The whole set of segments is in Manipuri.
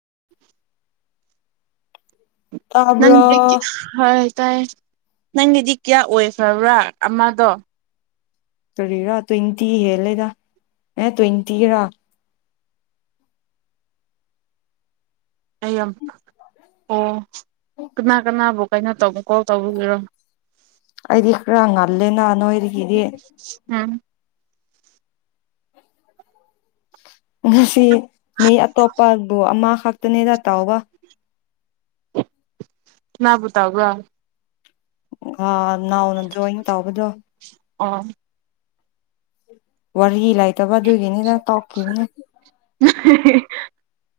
[unintelligible] ꯇꯥꯕ꯭ꯔꯣ ꯅꯪ ꯍꯥꯏ ꯇꯥꯏ ꯅꯪꯒꯤꯗꯤ ꯀꯌꯥ ꯑꯣꯏꯈ꯭ꯔꯕ꯭ꯔꯥ ꯑꯃꯗꯣ ꯇꯔꯤꯔꯥ ꯇ꯭ꯋꯦꯟꯇꯤ ꯍꯦꯜꯂꯦꯗ ꯑꯦ ꯇ꯭ꯋꯦꯟꯇꯤꯔ ꯑꯝ ꯑꯣ ꯀꯅꯥ ꯀꯅꯥꯕꯣꯛ ꯀꯩꯅꯣ ꯇꯧꯕ ꯀꯣꯜ ꯇꯧꯕꯤꯔꯣ ꯑꯩꯗꯤ ꯈꯔ ꯉꯜꯂꯦ ꯅꯍ ꯅꯣꯏꯗꯒꯤꯗꯤ ꯎꯝ ꯉꯁꯤ ꯃꯤ ꯑꯇꯣꯞꯄꯕꯨ ꯑꯃ ꯈꯛꯇꯅꯦꯗ ꯇꯥꯎꯕ ꯀꯅꯥ ꯄꯨꯇꯥꯎꯒ ꯑ ꯅꯥꯎꯅ ꯖꯣꯏꯟ ꯇꯧꯕꯗꯣ ꯑꯣ ꯋꯥꯔꯍꯤ ꯂꯩꯇꯕ ꯑꯗꯨꯒꯤꯅꯤꯅ ꯇꯧꯈꯤꯕꯅꯦ ꯍ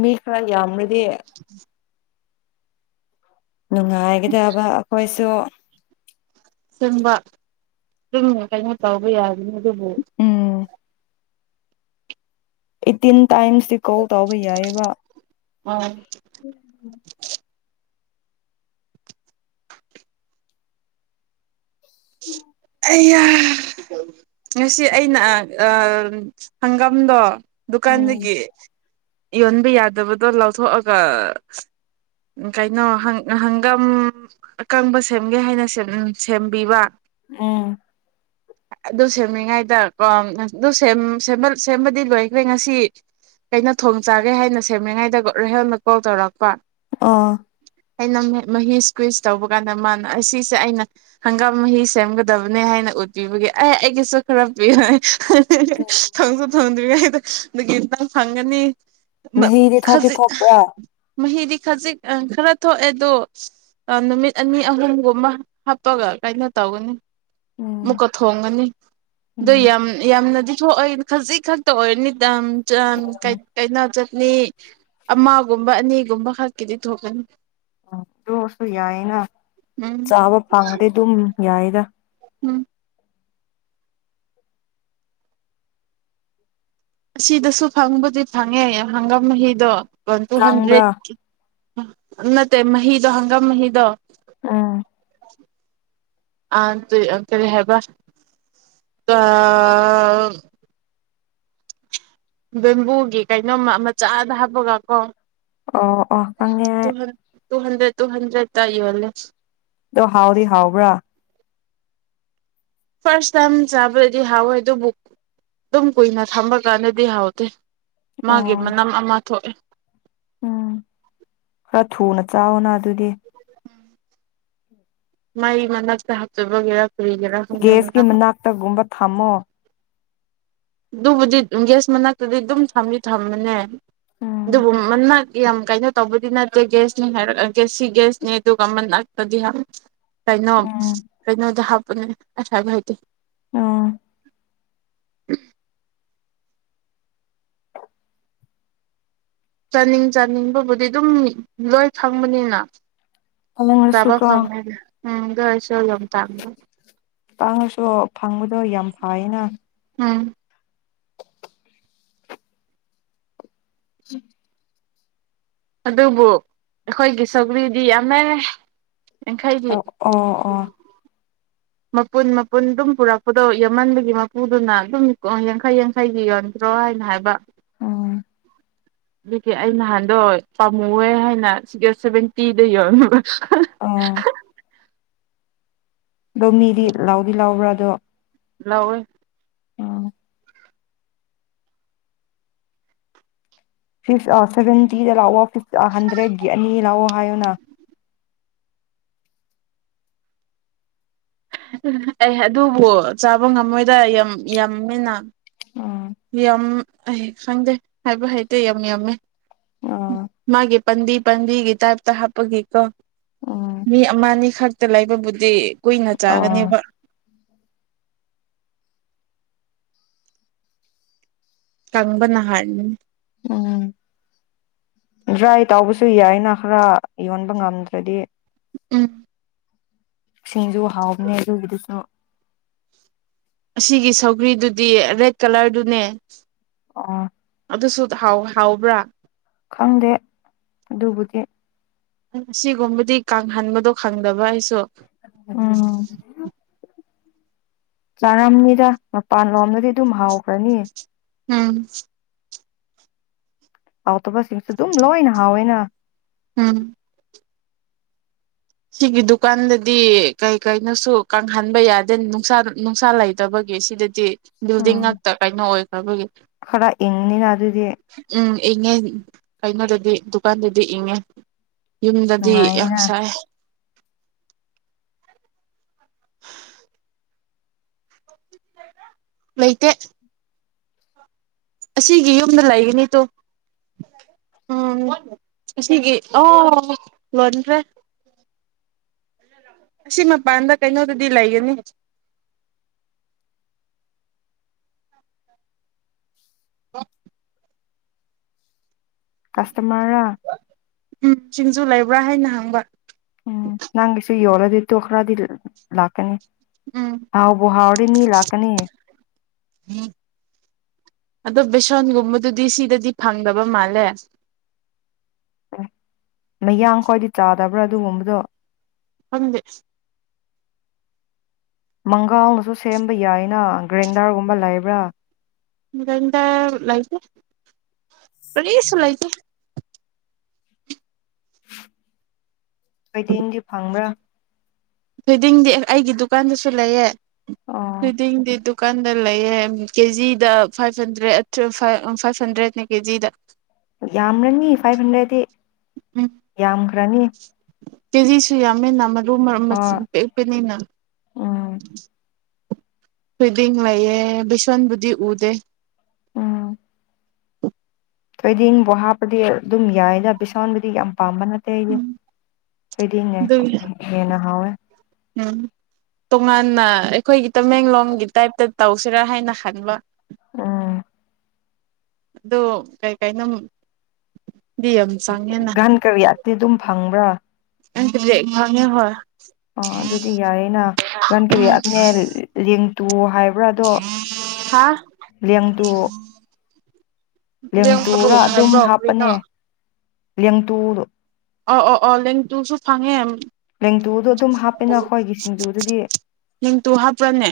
ꯃꯤ ꯈꯔ ꯌꯥꯝꯅꯗꯤ ꯅꯨꯡꯉꯥꯏꯒꯗꯕ ꯑꯩꯈꯣꯏꯁꯨ ꯁꯪꯕ ꯑꯗꯨꯝ ꯀꯩꯅꯣ ꯇꯧꯕ ꯌꯥꯒꯅꯤ ꯅꯃꯣ ꯎꯝ ꯑꯩꯇꯤꯟ ꯇꯥꯏꯝꯁꯇꯤ ꯀꯧ ꯇꯥꯎꯕ ꯌꯥꯏꯑꯕ ꯑꯣ ꯎꯝ ꯉꯁꯤ ꯑꯩꯅ ꯍꯪꯒꯥꯝꯗꯣ ꯎꯝ ꯗꯨꯀꯥꯟꯗꯒꯤ ꯌꯣꯟꯕ ꯌꯥꯗꯕꯗꯣ ꯂꯧꯊꯣꯛꯑꯒ ꯀꯩꯅꯣ ꯍꯪꯒꯝ ꯑꯀꯪꯕ ꯁꯦꯝꯒꯦ ꯍꯥꯏꯅ ꯁꯦꯝꯕꯤꯕ ꯎꯝ ꯑꯗꯨ ꯁꯦꯝꯔꯤꯉꯩꯗ ꯀ ꯑꯗꯨ ꯁꯦꯝꯕꯗꯤ ꯂꯣꯏꯈ꯭ꯔꯦ ꯉꯁꯤ ꯀꯩꯅꯣ ꯊꯣꯡ ꯆꯥꯒꯦ ꯍꯥꯏꯅ ꯁꯦꯝꯃꯤꯉꯩꯗ ꯔꯦꯍꯜꯅ ꯀꯣꯜ ꯇꯧꯔꯛꯄ ꯑꯥ ꯑꯩꯅ ꯃꯍꯤ ꯏꯁ ꯀ꯭ꯋꯤꯁ ꯇꯧꯕ ꯀꯥꯟꯗ ꯃꯥꯅ ꯑꯁꯤꯁꯦ ꯑꯩꯅ ꯍꯪꯒꯥꯝ ꯃꯍ ꯁꯦꯝꯒꯗꯕꯅꯦ ꯍꯥꯏꯅ ꯎꯠꯄꯤꯕꯒꯤ ꯑꯦ ꯑꯩꯒꯤꯁꯨ ꯈꯔ ꯄꯤꯔꯣꯏ ꯊꯪꯁꯨꯣ ꯊꯪ ꯅꯟ ꯐꯪꯅꯤ ꯃ ꯃꯍꯤꯗꯤ ꯊꯣꯛꯇꯤ ꯈꯖꯤ ꯊꯣꯛꯄ꯭ꯔꯥ ꯃꯗꯤ ꯈꯖꯤꯛ ꯈꯔ ꯊꯣꯛꯑꯦ ꯑꯗꯣ ꯅꯨꯃꯤꯠ ꯑꯅꯤ ꯑꯍꯨꯝꯒꯨꯝꯕ ꯍꯥꯞꯄꯒ ꯀꯥꯏꯩꯅꯣ ꯇꯧꯅꯤ ꯎꯝ ꯃꯨꯛꯀ ꯊꯣꯡꯉꯅꯤ ꯑꯗꯨ ꯎꯝ ꯌꯥꯝ ꯌꯥꯝꯅꯗꯤ ꯊꯣꯛ ꯑꯩ ꯈꯖꯤꯛ ꯈꯛꯇ ꯑꯣꯏꯔꯅꯤ ꯝ ꯆ ꯀꯩ ꯀꯩ ꯅ ꯆ ꯃꯤ ꯑꯃꯒꯨꯝꯕ ꯑꯅꯤꯒꯨꯝꯕ ꯈꯛꯀꯤꯗꯤ ꯊꯣꯛꯀꯅꯤ ꯎꯝ ꯑꯗꯨꯣꯛꯁꯨ ꯌꯥꯏꯅ ꯎꯝ ꯆꯥꯕ ꯐꯪꯗꯤ ꯑꯗꯨꯝ ꯌꯥꯏꯗ ꯎꯝ ꯑꯁꯤꯗꯁꯨ ꯐꯪꯕꯨꯗꯤ ꯐꯪꯉꯦ ꯍꯪꯒꯥꯝ ꯃꯍꯤꯗꯣ ꯋꯥꯟ ꯇꯨ ꯇꯥꯡꯕ꯭ꯔꯥ ꯍꯟꯗ꯭ꯔꯦꯠ ꯅꯠꯇꯦ ꯃꯍꯤꯗꯣ ꯍꯪꯒꯥꯝ ꯃꯍꯤꯗꯣ ꯑꯥ ꯑꯇꯔꯤ ꯍꯥꯏꯕ ꯑ ꯕꯝꯕꯨꯒꯤ ꯀꯩꯅꯣꯝꯃ ꯃꯆꯥꯗ ꯍꯥꯞꯄꯒ ꯀꯣ ꯑꯣ ꯑꯣ ꯑꯉꯦ ꯇꯨ ꯍꯟ꯭ꯔꯦꯠ ꯇꯨ ꯍꯟꯗ꯭ꯔꯦꯠ ꯇꯥꯏꯣꯂꯦ ꯑꯣ ꯍꯥꯎꯔꯤ ꯍꯥꯎꯕ꯭ꯔꯥ ꯐꯥꯔꯁ ꯇꯥꯏꯝ ꯆꯥꯕꯗꯗꯤ ꯍꯥꯎꯋꯦ ꯑꯗꯨꯕꯨ ꯑꯗꯨꯝ ꯀꯨꯏꯅ ꯊꯝꯕ ꯀꯥꯟꯗꯗꯤ ꯍꯥꯎꯇꯦ ꯃꯥꯒꯤ ꯎꯝ ꯃꯅꯝ ꯑꯃ ꯊꯣꯛꯑꯦ ꯎꯝ ꯈꯔ ꯊꯨꯅ ꯆꯥꯎꯅ ꯑꯗꯨꯒꯤ ꯃꯩ ꯃꯅꯥꯛꯇ ꯍꯥꯞꯆꯕꯒꯦꯔ ꯒꯦꯁꯀꯤ ꯃꯅꯥꯛꯇꯒꯨꯝꯕ ꯊꯝꯃꯣ ꯑꯗꯨꯕꯨꯗꯤ ꯒ꯭ꯌꯥꯁ ꯃꯅꯥꯛꯇꯗꯤ ꯑꯗꯨꯝ ꯊꯝꯗꯤ ꯊꯝꯃꯅꯦ ꯎꯝ ꯑꯗꯨꯕꯨ ꯃꯅꯥꯛ ꯌꯥꯝ ꯀꯩꯅꯣ ꯇꯧꯕꯗꯤ ꯅꯠꯇꯦ ꯒ꯭ꯌꯥꯁꯅꯤ ꯍꯥꯏꯔꯛ ꯒꯦꯁ ꯁꯤ ꯒ꯭ꯌꯥꯁꯅꯤ ꯑꯗꯨꯒ ꯃꯅꯥꯛꯇꯗꯤ ꯌꯥꯝ ꯀꯩꯅꯣ ꯀꯩꯅꯣꯗ ꯍꯥ [unintelligible] ꯑꯁ ꯍꯥꯏꯕ ꯍꯩꯇꯦ ꯎꯝ ꯍ [unintelligible] ꯆꯥꯅꯤꯡ ꯆꯥꯅꯤꯡꯕꯕꯨꯗꯤ ꯑꯗꯨꯝ ꯂꯣꯏ ꯐꯪꯕꯅꯤꯅ ꯆꯥꯕ ꯐꯪꯉꯦꯗ [unintelligible] ꯎꯝ ꯒꯥꯢꯁ ꯇꯥꯡꯉꯁꯨ ꯐꯪꯕꯗꯣ ꯌꯥꯝ ꯐꯥꯌꯦꯅ ꯎꯝ ꯎꯝ [unintelligible] ꯑꯗꯨꯕꯨ ꯑꯩꯈꯣꯏꯒꯤ ꯁꯧꯒ꯭ꯂꯤꯗꯤ ꯌꯥꯝꯃꯦ ꯌꯥꯡꯈꯩꯒꯤ ꯑ ꯑꯣ ꯑꯣ ꯃꯄꯨꯟ ꯃꯄꯨꯟ ꯑꯗꯨꯝ ꯄꯨꯔꯛꯄꯗꯣ ꯌꯥꯃꯟꯕꯒꯤ ꯃꯄꯨꯗꯨꯅ ꯑꯗꯨꯝ ꯌꯥꯡꯈꯩ ꯌꯥꯡꯈꯩꯒꯤ ꯌꯣꯟꯗ꯭ꯔꯣ ꯍꯥꯏꯅ ꯍꯥꯏꯕ ꯎꯝ ꯑꯗꯨꯒꯤ ꯑꯩ ꯅꯍꯥꯟꯗꯣ ꯄꯥꯝꯃꯨꯋꯦ ꯍꯥꯏꯅ ꯁꯤꯗ ꯁꯚꯦꯟꯇꯤꯗ ꯌꯣꯟꯕ ꯑꯣ [unintelligible] ꯑꯗꯣ ꯃꯤꯗꯤ ꯂꯥꯎꯗꯤ ꯂꯥꯎꯕ꯭ꯔꯥ ꯑꯗꯣ ꯂꯧꯋꯦ ꯎꯝ ꯐꯤ ꯑꯥ ꯁꯒꯦꯟꯇꯗ ꯂꯥꯎꯑꯣ ꯍꯟꯗ꯭ꯔꯦꯗꯒꯤ ꯑꯅꯤ ꯂꯥꯎꯋꯣ ꯍꯥꯏꯌꯨꯅ ꯑꯩ ꯑꯗꯨꯕꯨ ꯆꯥꯕ ꯉꯝꯃꯣꯏꯗ ꯌꯥꯝ ꯌꯥꯝꯃꯦꯅ ꯎꯝ ꯌꯥꯝ ꯑꯩ ꯈꯪꯗꯦ ꯍꯥꯏꯕ ꯍꯩꯇꯦ ꯌꯥꯝ ꯌꯥꯝꯃꯦ ꯑꯥ ꯃꯥꯒꯤ ꯄꯟꯗꯤꯠ ꯄꯥꯝꯕꯤꯒꯤ ꯇꯥꯏꯞꯇ ꯍꯥꯞꯄꯒꯤ ꯀꯣ ꯎꯝ ꯃꯤ ꯑꯃꯅꯤ ꯈꯔ ꯇ ꯂꯩꯕꯕꯨꯗꯤ ꯀꯨꯏꯅ ꯑꯥ ꯆꯥꯒꯅꯤꯕ ꯀꯪꯕꯅ ꯍꯥꯟꯅꯤ ꯎꯝ ꯗ꯭ꯔꯥꯏ ꯇꯥꯎꯕꯁꯨ ꯌꯥꯏꯅ ꯈꯔ ꯌꯣꯟꯕ ꯉꯝꯗ꯭ꯔꯗꯤ ꯎꯝ ꯁꯤꯡꯁꯨꯖꯨ ꯍꯥꯎꯕꯅꯦ ꯑꯗꯨꯒꯤꯗꯨꯁꯨ ꯑꯁꯤꯒꯤ ꯁꯧꯒ꯭ꯔꯤꯗꯨꯗꯤ ꯔꯦꯗ ꯀꯂꯔꯗꯨꯅꯦ ꯑꯣ ꯑꯗꯨꯁꯨ ꯍꯥꯎꯕ꯭ꯔꯥ ꯈꯪꯗꯦ ꯑꯗꯨꯕꯨꯗꯤ ꯑꯁꯤꯒꯨꯝꯕꯗꯤ ꯀꯥꯡꯍꯟꯕꯗꯣ ꯈꯪꯗꯕ ꯑꯩꯁꯨ ꯑꯣ ꯆꯥꯔꯝꯅꯤꯗ ꯃꯄꯥꯟ ꯂꯣꯝꯗꯗꯤ ꯑꯗꯨꯝ ꯍꯥꯎꯈ꯭ꯔꯅꯤ ꯎꯝ ꯍꯥꯎꯇꯕ ꯁꯤꯡꯁꯨ ꯑꯗꯨꯝ ꯂꯣꯏꯅ ꯍꯥꯎꯋꯦꯅ ꯎꯝ ꯁꯤꯒꯤ ꯗꯨꯀꯥꯟꯗꯗꯤ ꯀꯩ ꯀꯩꯅꯣꯁꯨ ꯀꯪꯍꯟꯕ ꯌꯥꯗꯦ ꯅꯨꯡꯁꯥ ꯅꯨꯡꯁꯥ ꯂꯩꯇꯕꯒꯤ ꯁꯤꯗꯗꯤ ꯕꯤꯜꯗꯤꯡ ꯎꯝ ꯉꯥꯛꯛꯇ ꯀꯩꯅꯣ ꯑꯣꯏ ꯇꯕꯨꯒꯤ ꯈꯔ ꯑꯦꯉꯅꯤꯅ ꯑꯗꯨ ꯑꯗꯨꯗꯤꯦ ꯎꯝ ꯏꯪꯉꯦ ꯀꯩꯅꯣꯗꯗꯤ ꯗꯨꯀꯥꯟꯗꯗꯤ ꯏꯪꯉꯦ ꯌꯨꯝꯗꯗꯤ ꯌꯥꯝ ꯅꯨꯡꯉꯥꯏꯌꯦꯅ ꯁꯥꯏ ꯂꯩꯇꯦ ꯑꯁꯤꯒꯤ ꯌꯨꯝꯗ ꯂꯩꯒꯅꯤꯗꯣ ꯎꯝ ꯑꯁꯤꯒꯤ ꯑꯣ ꯂꯣꯟꯗ꯭ꯔꯦ ꯑꯁꯤ ꯃꯄꯥꯟꯗ ꯀꯩꯅꯣꯗꯗꯤ ꯂꯩꯒꯅꯤ ꯀꯁꯇꯃꯔꯥ ꯎꯝ ꯁꯤꯡꯖꯨ ꯂꯩꯕ꯭ꯔꯥ ꯍꯥꯏꯅ ꯍꯪꯕ ꯎꯝ ꯅꯪꯁꯨ ꯌꯂꯗꯤ ꯇꯈ꯭ꯔꯗꯤ ꯂꯥꯛꯀꯅꯤ ꯎꯝ ꯑꯥꯎꯕ ꯍꯥꯥꯔꯔꯅꯤꯂꯥꯛꯀꯅꯤ ꯎꯝ ꯑꯗꯣ ꯕꯦꯁꯣꯟꯒꯨꯝꯕꯗꯨꯗꯤ ꯁꯤꯗꯗꯤ ꯐꯪꯗꯕ ꯃꯥꯜꯂꯦ ꯑꯦ ꯃꯌꯥꯡ ꯈ꯭ꯋꯥꯏꯗꯤ ꯆꯥꯗꯕ꯭ꯔꯥ ꯑꯗꯨꯒꯨꯝꯕꯗꯣ ꯐꯝꯦ ꯃꯪ ꯀꯥꯎꯅꯁꯨ ꯁꯦꯝꯕ ꯌꯥꯏꯅ ꯒ꯭ꯔꯦꯟꯗꯔꯒꯨꯝꯕ ꯂꯩꯕ ꯋꯥ ꯒꯗ ꯂꯩꯥꯏꯇꯦ ꯔꯤꯁꯨꯂꯥꯏꯇ ꯀꯩꯗꯦꯡꯗꯤ ꯐꯪꯕ꯭ꯔꯥ ꯐꯣꯏꯗꯤꯡꯗꯤ ꯑꯩꯒꯤ ꯗꯨꯀꯥꯟꯗꯁꯨ ꯂꯩꯌꯦ ꯑꯣ ꯑꯗꯨꯗꯤꯗꯤꯗꯨ ꯀꯥꯟꯗ ꯂꯩꯌꯦꯦ ꯀꯦꯖꯤꯗ ꯐꯥꯏꯚ ꯍꯟꯗ꯭ꯔꯦꯠ ꯐꯥꯏꯚ ꯍꯟꯗ꯭ꯔꯦꯠꯅꯦ ꯀꯦꯖꯤꯗ ꯌꯥꯝꯅꯅꯤ ꯐꯥꯏꯚ ꯍꯟꯗ꯭ꯔꯦꯠꯇꯤ ꯎꯝ ꯀꯌꯥ ꯔꯅꯤ ꯀꯦꯖꯤꯁꯨ ꯌꯥ ꯃꯃꯦ ꯅꯃ ꯑꯗꯨ ꯃꯔ ꯍꯣꯏ ꯃꯁꯤꯡ ꯄꯦꯛꯄꯅꯤꯅ ꯎꯝ ꯐꯗꯤ ꯂꯩꯏꯌꯦ ꯕꯤꯁꯟ ꯕꯨꯗꯤꯤ ꯎꯗꯦ ꯎꯝ ꯊꯣꯏꯗꯤ ꯏꯪꯕ ꯍꯥꯞꯄꯗꯤ ꯑꯗꯨꯝ ꯌꯥꯏꯅ ꯕꯤꯁꯣꯟꯕꯨꯗꯤ ꯌꯥꯝ ꯑꯄꯥꯝꯕ ꯅꯠꯇꯦ ꯑꯩꯦ ꯎꯝ ꯊꯣꯏꯗꯤꯅꯦꯦ ꯑꯗꯨꯒꯤ ꯍꯦꯟꯅ ꯍꯥꯎꯋꯦ ꯎꯝ ꯇꯣꯉꯥꯟꯅ ꯑꯩꯈꯣꯏꯒꯤ ꯇꯃꯦꯡꯂꯣꯡꯒꯤ ꯇꯥꯏꯞꯇ ꯇꯧꯁꯤꯔꯥ ꯍꯥꯏꯅ ꯈꯪꯕ ꯑꯥ ꯑꯗꯣ ꯀꯩꯀꯥꯏꯩꯅ ꯒꯥꯟ ꯀꯔꯤ ꯑꯠꯇꯤ ꯑꯗꯨꯝ ꯐꯪꯕ꯭ꯔꯥ ꯉꯦ ꯍ ꯑ ꯑꯗꯨꯗꯤ ꯌꯥꯏꯌꯦ ꯅ ꯎꯝ ꯀ ꯇꯨ ꯍꯥꯏ ꯕ꯭ꯔꯥꯗꯣ ꯍꯥ ꯂꯦꯡꯗ ꯂꯦꯡ ꯂꯦꯡꯇꯨꯔꯥ ꯄꯔꯨꯛ ꯑꯗꯨꯝ ꯍꯥꯏꯕ꯭ꯔꯣ ꯀꯔꯤꯅꯣ ꯍꯥꯞꯄꯅꯦ ꯂꯦꯡꯇꯨ ꯑ ꯑꯣ ꯑꯣ ꯂꯦꯡꯇꯨꯁꯨ ꯐꯪꯉꯦ ꯂꯦꯡꯇꯨꯗꯣ ꯑꯗꯨꯝ ꯍꯥꯞꯄꯦꯅ ꯑꯩꯈꯣꯏꯒꯤ ꯁꯤꯡꯖꯨꯗꯗꯤ ꯂꯦꯡꯇꯨ ꯍꯥꯞꯄ꯭ꯔꯅꯦ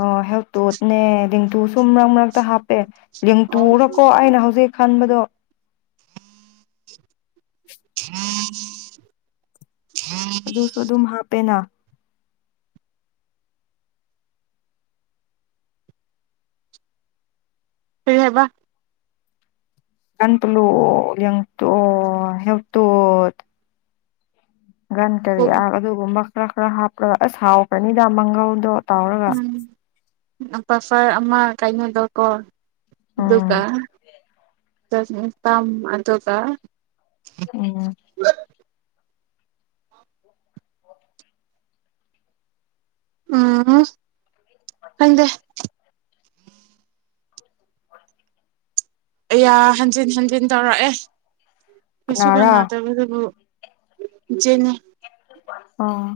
ꯑꯣ ꯍꯦꯜꯇꯣꯠꯅꯦ ꯂꯦꯡꯇꯨ ꯁꯨꯝ ꯃꯔꯛ ꯃꯔꯛꯇ ꯍꯥꯞꯄꯦ ꯑꯣ ꯌꯦꯦꯡꯇꯨꯔꯀꯣ ꯑꯩꯅ ꯍꯧꯖꯤꯛ ꯈꯟꯕꯗꯣ ꯍꯥꯝ ꯑꯗꯨꯁꯨ ꯑꯗꯨꯝ ꯍꯥꯞꯄꯦꯅ ꯍꯦꯕ ꯀꯟꯄ꯭ꯂꯣ ꯌꯦꯡ ꯇꯣ ꯍꯦꯕ ꯇꯣ ꯒꯟ ꯀꯔꯤ ꯎꯝ ꯑꯗꯨꯒꯨꯝꯕ ꯈꯔ ꯈꯔ ꯍꯥꯞꯄꯒ ꯑꯁ ꯍꯥꯎꯒꯅꯤꯗ ꯃꯪꯒꯧꯗꯣ ꯇꯥꯎꯔꯒ ꯄꯥ ꯐ ꯑꯃ ꯀꯥꯏꯅꯣꯗꯀꯣ ꯎꯝ ꯗꯨꯀ ꯊꯥꯝꯗ ꯀ ꯎꯝ ꯎꯝ ꯍꯗꯦ ꯌꯥ ꯍꯟꯖꯤꯟ ꯍꯟꯖꯤꯟ ꯇꯧꯔꯛꯑꯦ ꯀꯩꯁꯨ ꯀꯅꯥꯔꯥ ꯀꯅꯥ ꯇꯕ ꯑꯗꯨꯕꯨ ꯅꯦ ꯑ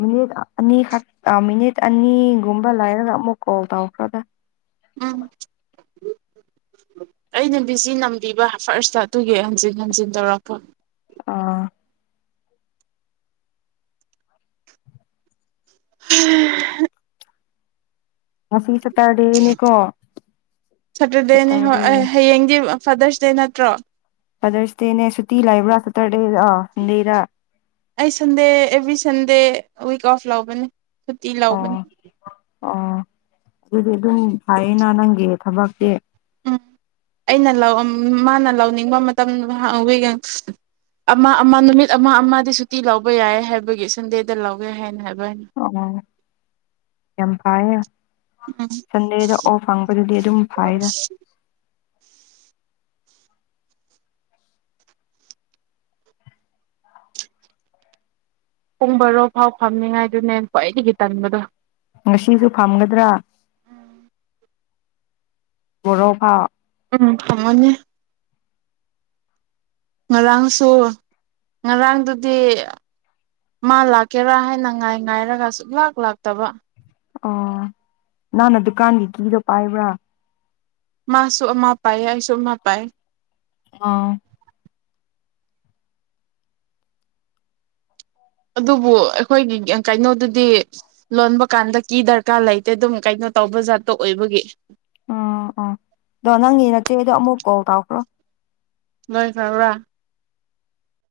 ꯃꯤꯅꯤꯠ ꯑꯅꯤꯈꯛ ꯃꯤꯅꯤꯠ ꯑꯅꯤꯒꯨꯝꯕ ꯂꯩꯔꯒ ꯑꯃꯨꯛ ꯀꯣꯜ ꯇꯧꯈ꯭ꯔꯗ ꯎꯝ ꯑꯩꯅ ꯕꯤꯖꯤ ꯅꯝꯕꯤꯕ ꯐꯥꯔꯁꯇ ꯑꯗꯨꯒꯤ ꯍꯟꯖꯤꯟ ꯍꯟꯖꯤꯟ ꯇꯧꯔꯛꯄ ꯑꯥ ꯎꯝ ꯉ ꯁꯇꯔꯗꯦꯅꯤꯀꯣ ꯁꯦꯇꯔꯗꯦꯅꯦ ꯍꯣꯏ ꯁꯇꯔꯗꯦ ꯑꯩ ꯍꯌꯦꯡꯗꯤ ꯐꯥꯗꯔꯁ ꯗꯦ ꯅꯠꯇ꯭ꯔꯣ ꯐꯗꯔꯁꯗꯦꯅꯦ ꯁꯨꯇꯤ ꯂ ꯂꯩꯕ꯭ꯔꯥ ꯁꯇꯔꯗꯦꯟꯗꯦꯗ ꯑꯩ Sunday every Sunday week of ꯂꯧꯕꯅꯦ ꯁꯨꯇꯤ ꯑꯣ ꯂꯧꯕꯅꯤ ꯑꯣ ꯑꯗꯨꯗꯤ ꯑꯗꯨꯝ ꯍꯥꯏꯌꯦꯅ ꯅꯪꯒꯤ ꯊꯕꯁꯦ ꯎꯝ ꯑꯩꯅ ꯂꯧ ꯃꯥꯅ ꯂꯧꯅꯤꯡꯕ ꯃꯇꯝꯗꯋ ꯑꯃ ꯑꯃ ꯅꯨꯃꯤꯠ ꯑꯃ ꯑꯃ ꯁꯨꯇꯤ ꯂꯧꯕ ꯌꯥꯏ ꯍꯥꯏꯕꯒꯤ ꯁꯟꯗꯦꯗ ꯂꯧꯋꯦ ꯍꯥꯏꯅ ꯍꯥꯏꯕ ꯍꯥꯏꯅ ꯑꯣ ꯌꯥꯝ ꯐꯔ ꯎꯝ ꯁꯟꯗꯦꯗ ꯑꯣ ꯐꯪꯕꯗꯨꯗꯤ ꯑꯗꯨꯝ ꯐꯥꯏꯔ ꯄꯨꯡꯕꯔꯣ ꯐꯥꯎ ꯐꯝꯅꯤꯉꯥꯏꯗꯨꯅꯦ ꯀ꯭ꯋꯥꯏꯗꯒꯤ ꯇꯟꯕꯗꯣ ꯉꯁꯤꯁꯨ ꯐꯝꯒꯗ꯭ꯔꯥ ꯔ ꯐꯥꯎ ꯎꯝ ꯐꯃꯅꯤꯦ ꯉꯔꯥꯡꯁꯨ ꯉꯔꯥꯡꯗꯨꯗꯤ ꯃꯥ ꯂꯥꯛꯀꯦꯔꯥ ꯍꯥꯏꯅ ꯉꯥꯏ ꯉꯥꯏꯔꯒ ꯁꯨꯡ ꯂꯥꯛ ꯂꯥꯛꯇꯕ ꯑꯣ ꯅꯍꯥꯟꯅ ꯗꯨꯀꯥꯟꯒꯤ ꯀꯤꯗꯣ ꯄꯥꯏꯕ꯭ꯔꯥ ꯃꯥꯁꯨ ꯑꯃ ꯄꯥꯏꯌꯦ ꯑꯩꯁꯨ ꯑꯃ ꯄꯥꯏ ꯑꯥ ꯑꯗꯨꯕꯨ ꯑꯩꯈꯣꯏꯒꯤ ꯀꯩꯅꯣꯗꯨꯗꯤ ꯂꯣꯟꯕ ꯀꯥꯟꯗ ꯀꯤ ꯗꯔꯀꯥꯔ ꯂꯩꯇꯦ ꯑꯗꯨꯝ ꯀꯩꯅꯣ ꯇꯧꯕ ꯖꯥꯠꯇꯣ ꯑꯣꯏꯕꯒꯤ ꯎꯝ ꯑꯣ ꯑꯗꯣ ꯅꯪꯒꯤ ꯅꯠꯇꯦ ꯑꯗꯣ ꯑꯃꯨꯛ ꯀꯣꯜ ꯇꯧꯈ꯭ꯔꯣ ꯂꯣꯏ ꯐꯥ